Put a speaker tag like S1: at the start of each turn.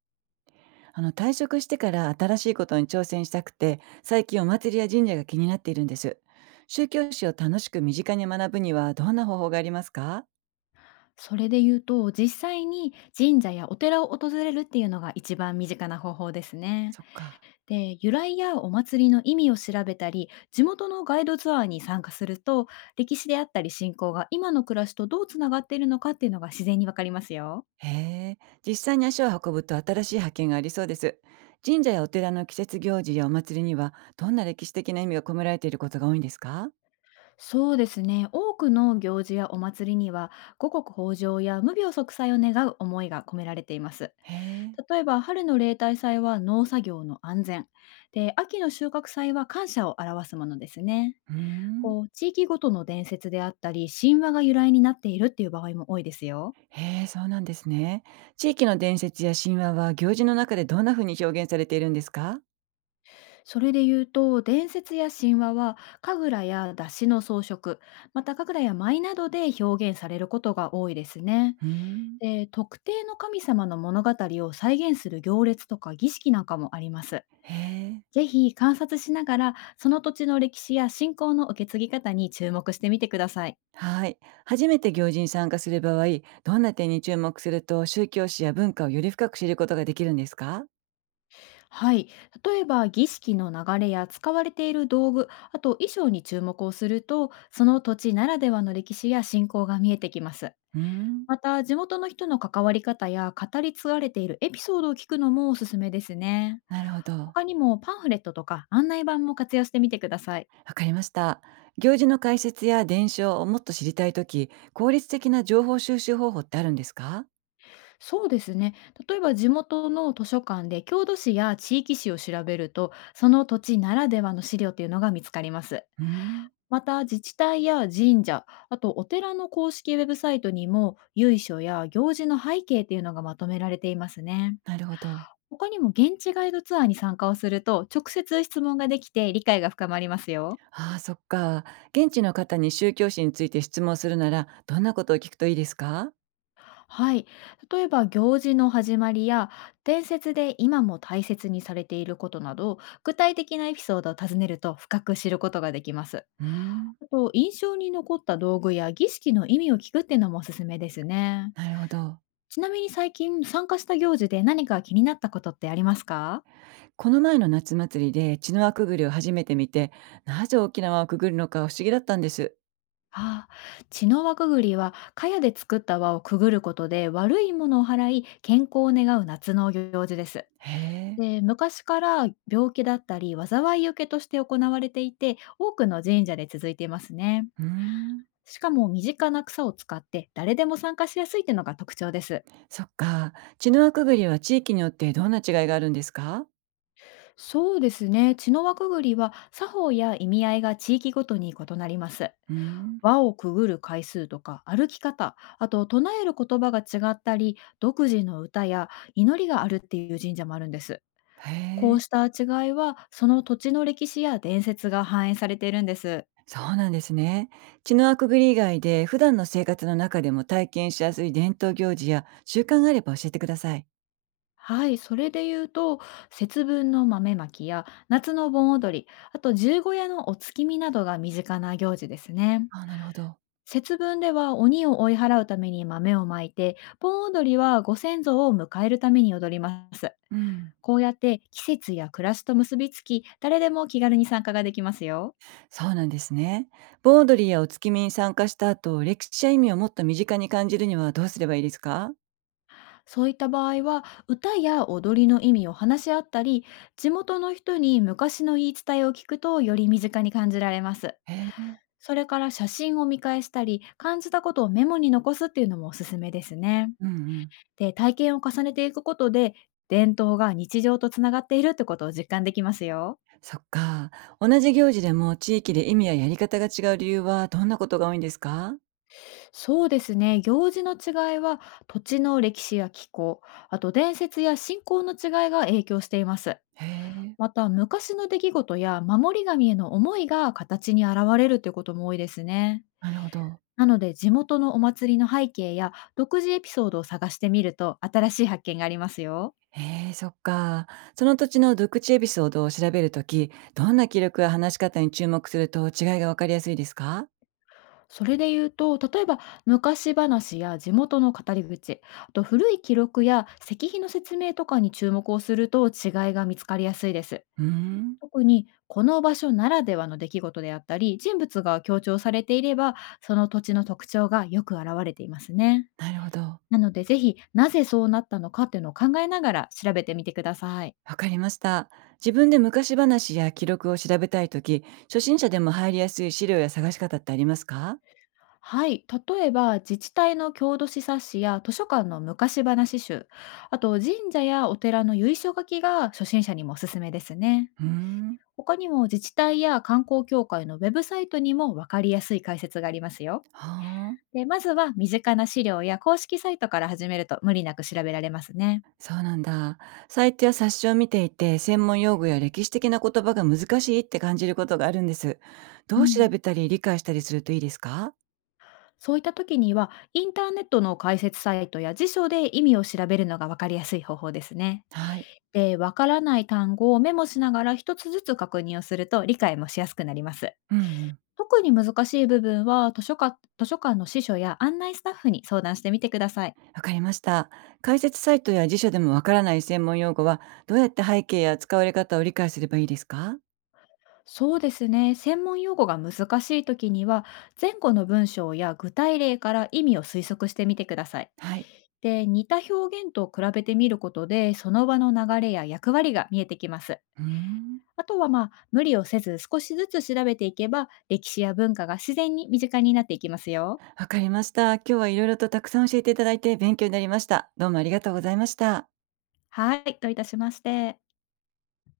S1: あの、退職してから新しいことに挑戦したくて、最近お祭りや神社が気になっているんです。宗教史を楽しく身近に学ぶにはどんな方法がありますか？
S2: それで言うと、実際に神社やお寺を訪れるっていうのが一番身近な方法ですね。
S1: そっか。
S2: で、由来やお祭りの意味を調べたり、地元のガイドツアーに参加すると、歴史であったり信仰が今の暮らしとどうつながっているのかっていうのが自然にわかりますよ。
S1: へえ、実際に足を運ぶと新しい発見がありそうです。神社やお寺の季節行事やお祭りにはどんな歴史的な意味が込められていることが多いんですか？
S2: そうですね。多くの行事やお祭りには、五穀豊穣や無病息災を願う思いが込められています。
S1: へえ。
S2: 例えば、春の例大祭は農作業の安全。で、秋の収穫祭は感謝を表すものですね。
S1: うーん。
S2: こう、地域ごとの伝説であったり、神話が由来になっているっていう場合も多いですよ。
S1: へえ、そうなんですね。地域の伝説や神話は行事の中でどんな風に表現されているんですか？
S2: それで言うと、伝説や神話は、神楽や出汁の装飾、また神楽や舞などで表現されることが多いですね。
S1: うーん。
S2: で、特定の神様の物語を再現する行列とか儀式なんかもあります。
S1: へえ。
S2: ぜひ観察しながら、その土地の歴史や信仰の受け継ぎ方に注目してみてください。
S1: はい。初めて行事に参加する場合、どんな点に注目すると宗教史や文化をより深く知ることができるんですか？
S2: はい。例えば、儀式の流れや使われている道具、あと衣装に注目をすると、その土地ならではの歴史や信仰が見えてきます。
S1: うーん。
S2: また、地元の人の関わり方や語り継がれているエピソードを聞くのもおすすめですね。
S1: なるほど。
S2: 他にもパンフレットとか案内板も活用してみてください。
S1: わかりました。行事の解説や伝承をもっと知りたいとき、効率的な情報収集方法ってあるんですか？
S2: そうですね。例えば地元の図書館で郷土史や地域史を調べると、その土地ならではの資料というのが見つかります。
S1: うーん。
S2: また自治体や神社、あとお寺の公式ウェブサイトにも由緒や行事の背景というのがまとめられていますね。
S1: なるほど。
S2: 他にも現地ガイドツアーに参加をすると直接質問ができて理解が深まりますよ。
S1: ああ、そっか。現地の方に宗教史について質問するなら、どんなことを聞くといいですか？
S2: はい。例えば行事の始まりや伝説で今も大切にされていることなど、具体的なエピソードを尋ねると深く知ることができます。
S1: うーん。
S2: あと印象に残った道具や儀式の意味を聞くっていうのもおすすめですね。
S1: なるほど。
S2: ちなみに最近参加した行事で何か気になったことってありますか？
S1: この前の夏祭りで血の輪くぐりを初めて見て、なぜ沖縄をくぐるのか不思議だったんです。
S2: ああ、血の輪くぐりは茅で作った輪をくぐることで悪いものを払い健康を願う夏の行事です。
S1: へえ。
S2: で、昔から病気だったり災いよけとして行われていて、多くの神社で続いていますね。
S1: うーん。
S2: しかも身近な草を使って誰でも参加しやすいというのが特徴です。
S1: そっか。血の輪くぐりは地域によってどんな違いがあるんですか？
S2: そうですね。血の輪くぐりは作法や意味合いが地域ごとに異なります。
S1: うーん。
S2: 輪をくぐる回数とか歩き方、あと唱える言葉が違ったり、独自の歌や祈りがあるっていう神社もあるんです。
S1: へ
S2: こう
S1: え。
S2: した違いはその土地の歴史や伝説が反映されているんです。
S1: そうなんですね。血の輪くぐり以外で普段の生活の中でも体験しやすい伝統行事や習慣があれば教えてください。
S2: はい、それで言うと、節分の豆まきや夏の盆踊り、あと十五夜のお月見などが身近な行事ですね。
S1: あ、なるほど。
S2: 節分では鬼を追い払うために豆をまいて、盆踊りはご先祖を迎えるために踊ります。
S1: うん。
S2: こうやって季節や暮らしと結びつき、誰でも気軽に参加ができますよ。
S1: そうなんですね。盆踊りやお月見に参加した後、歴史や意味をもっと身近に感じるにはどうすればいいですか？
S2: そういった場合は、歌や踊りの意味を話し合ったり、地元の人に昔の言い伝えを聞くとより身近に感じられます。
S1: へえ。
S2: それから写真を見返したり、感じたことをメモに残すっていうのもおすすめですね。
S1: うんうん。
S2: で、体験を重ねていくことで、伝統が日常とつながっているってことを実感できますよ。
S1: そっか。同じ行事でも地域で意味ややり方が違う理由はどんなことが多いんですか？
S2: そうですね。行事の違いは、土地の歴史や気候、あと伝説や信仰の違いが影響しています。
S1: へえ。
S2: また、昔の出来事や守り神への思いが形に現れるってことも多いですね。
S1: なるほど。
S2: なので、地元のお祭りの背景や独自エピソードを探してみると、新しい発見がありますよ。
S1: へえ、そっか。その土地の独地エピソードを調べるとき、どんな記録や話し方に注目すると違いがわかりやすいですか？
S2: それで言うと、例えば昔話や地元の語り口、あと古い記録や石碑の説明とかに注目をすると違いが見つかりやすいです。
S1: うーん。
S2: 特にこの場所ならではの出来事であったり、人物が強調されていれば、その土地の特徴がよく現れていますね。
S1: なるほど。
S2: なので、ぜひなぜそうなったのかっていうのを考えながら調べてみてください。
S1: わかりました。自分で昔話や記録を調べたいとき、初心者でも入りやすい資料や探し方ってありますか？
S2: はい。例えば、自治体の郷土史冊子や図書館の昔話集、あと神社やお寺の由緒書きが初心者にもおすすめですね。
S1: うーん。
S2: 他にも自治体や観光協会のウェブサイトにも分かりやすい解説がありますよ。
S1: はあ。
S2: で、まずは身近な資料や公式サイトから始めると無理なく調べられますね。
S1: そうなんだ。サイトや冊子を見ていて、専門用語や歴史的な言葉が難しいって感じることがあるんです。ど
S2: う
S1: う調
S2: ん。
S1: べたり理解したりするといいですか？
S2: そういった時には、インターネットの解説サイトや辞書で意味を調べるのが分かりやすい方法ですね。
S1: はい。
S2: で、わからない単語をメモしながら一つずつ確認をすると理解もしやすくなります。
S1: うんうん。
S2: 特に難しい部分は図書館の司書や案内スタッフに相談してみてください。
S1: わかりました。解説サイトや辞書でもわからない専門用語は、どうやって背景や使われ方を理解すればいいですか？
S2: そうですね。専門用語が難しい時には、前後の文章や具体例から意味を推測してみてください。
S1: はい。
S2: で、似た表現と比べてみることで、その場の流れや役割が見えてきます。
S1: うーん。
S2: あとはまあ、無理をせず少しずつ調べていけば、歴史や文化が自然に身近になっていきますよ。
S1: わかりました。今日はいろいろとたくさん教えていただいて勉強になりました。どうもありがとうございました。
S2: はい、どういたしまして。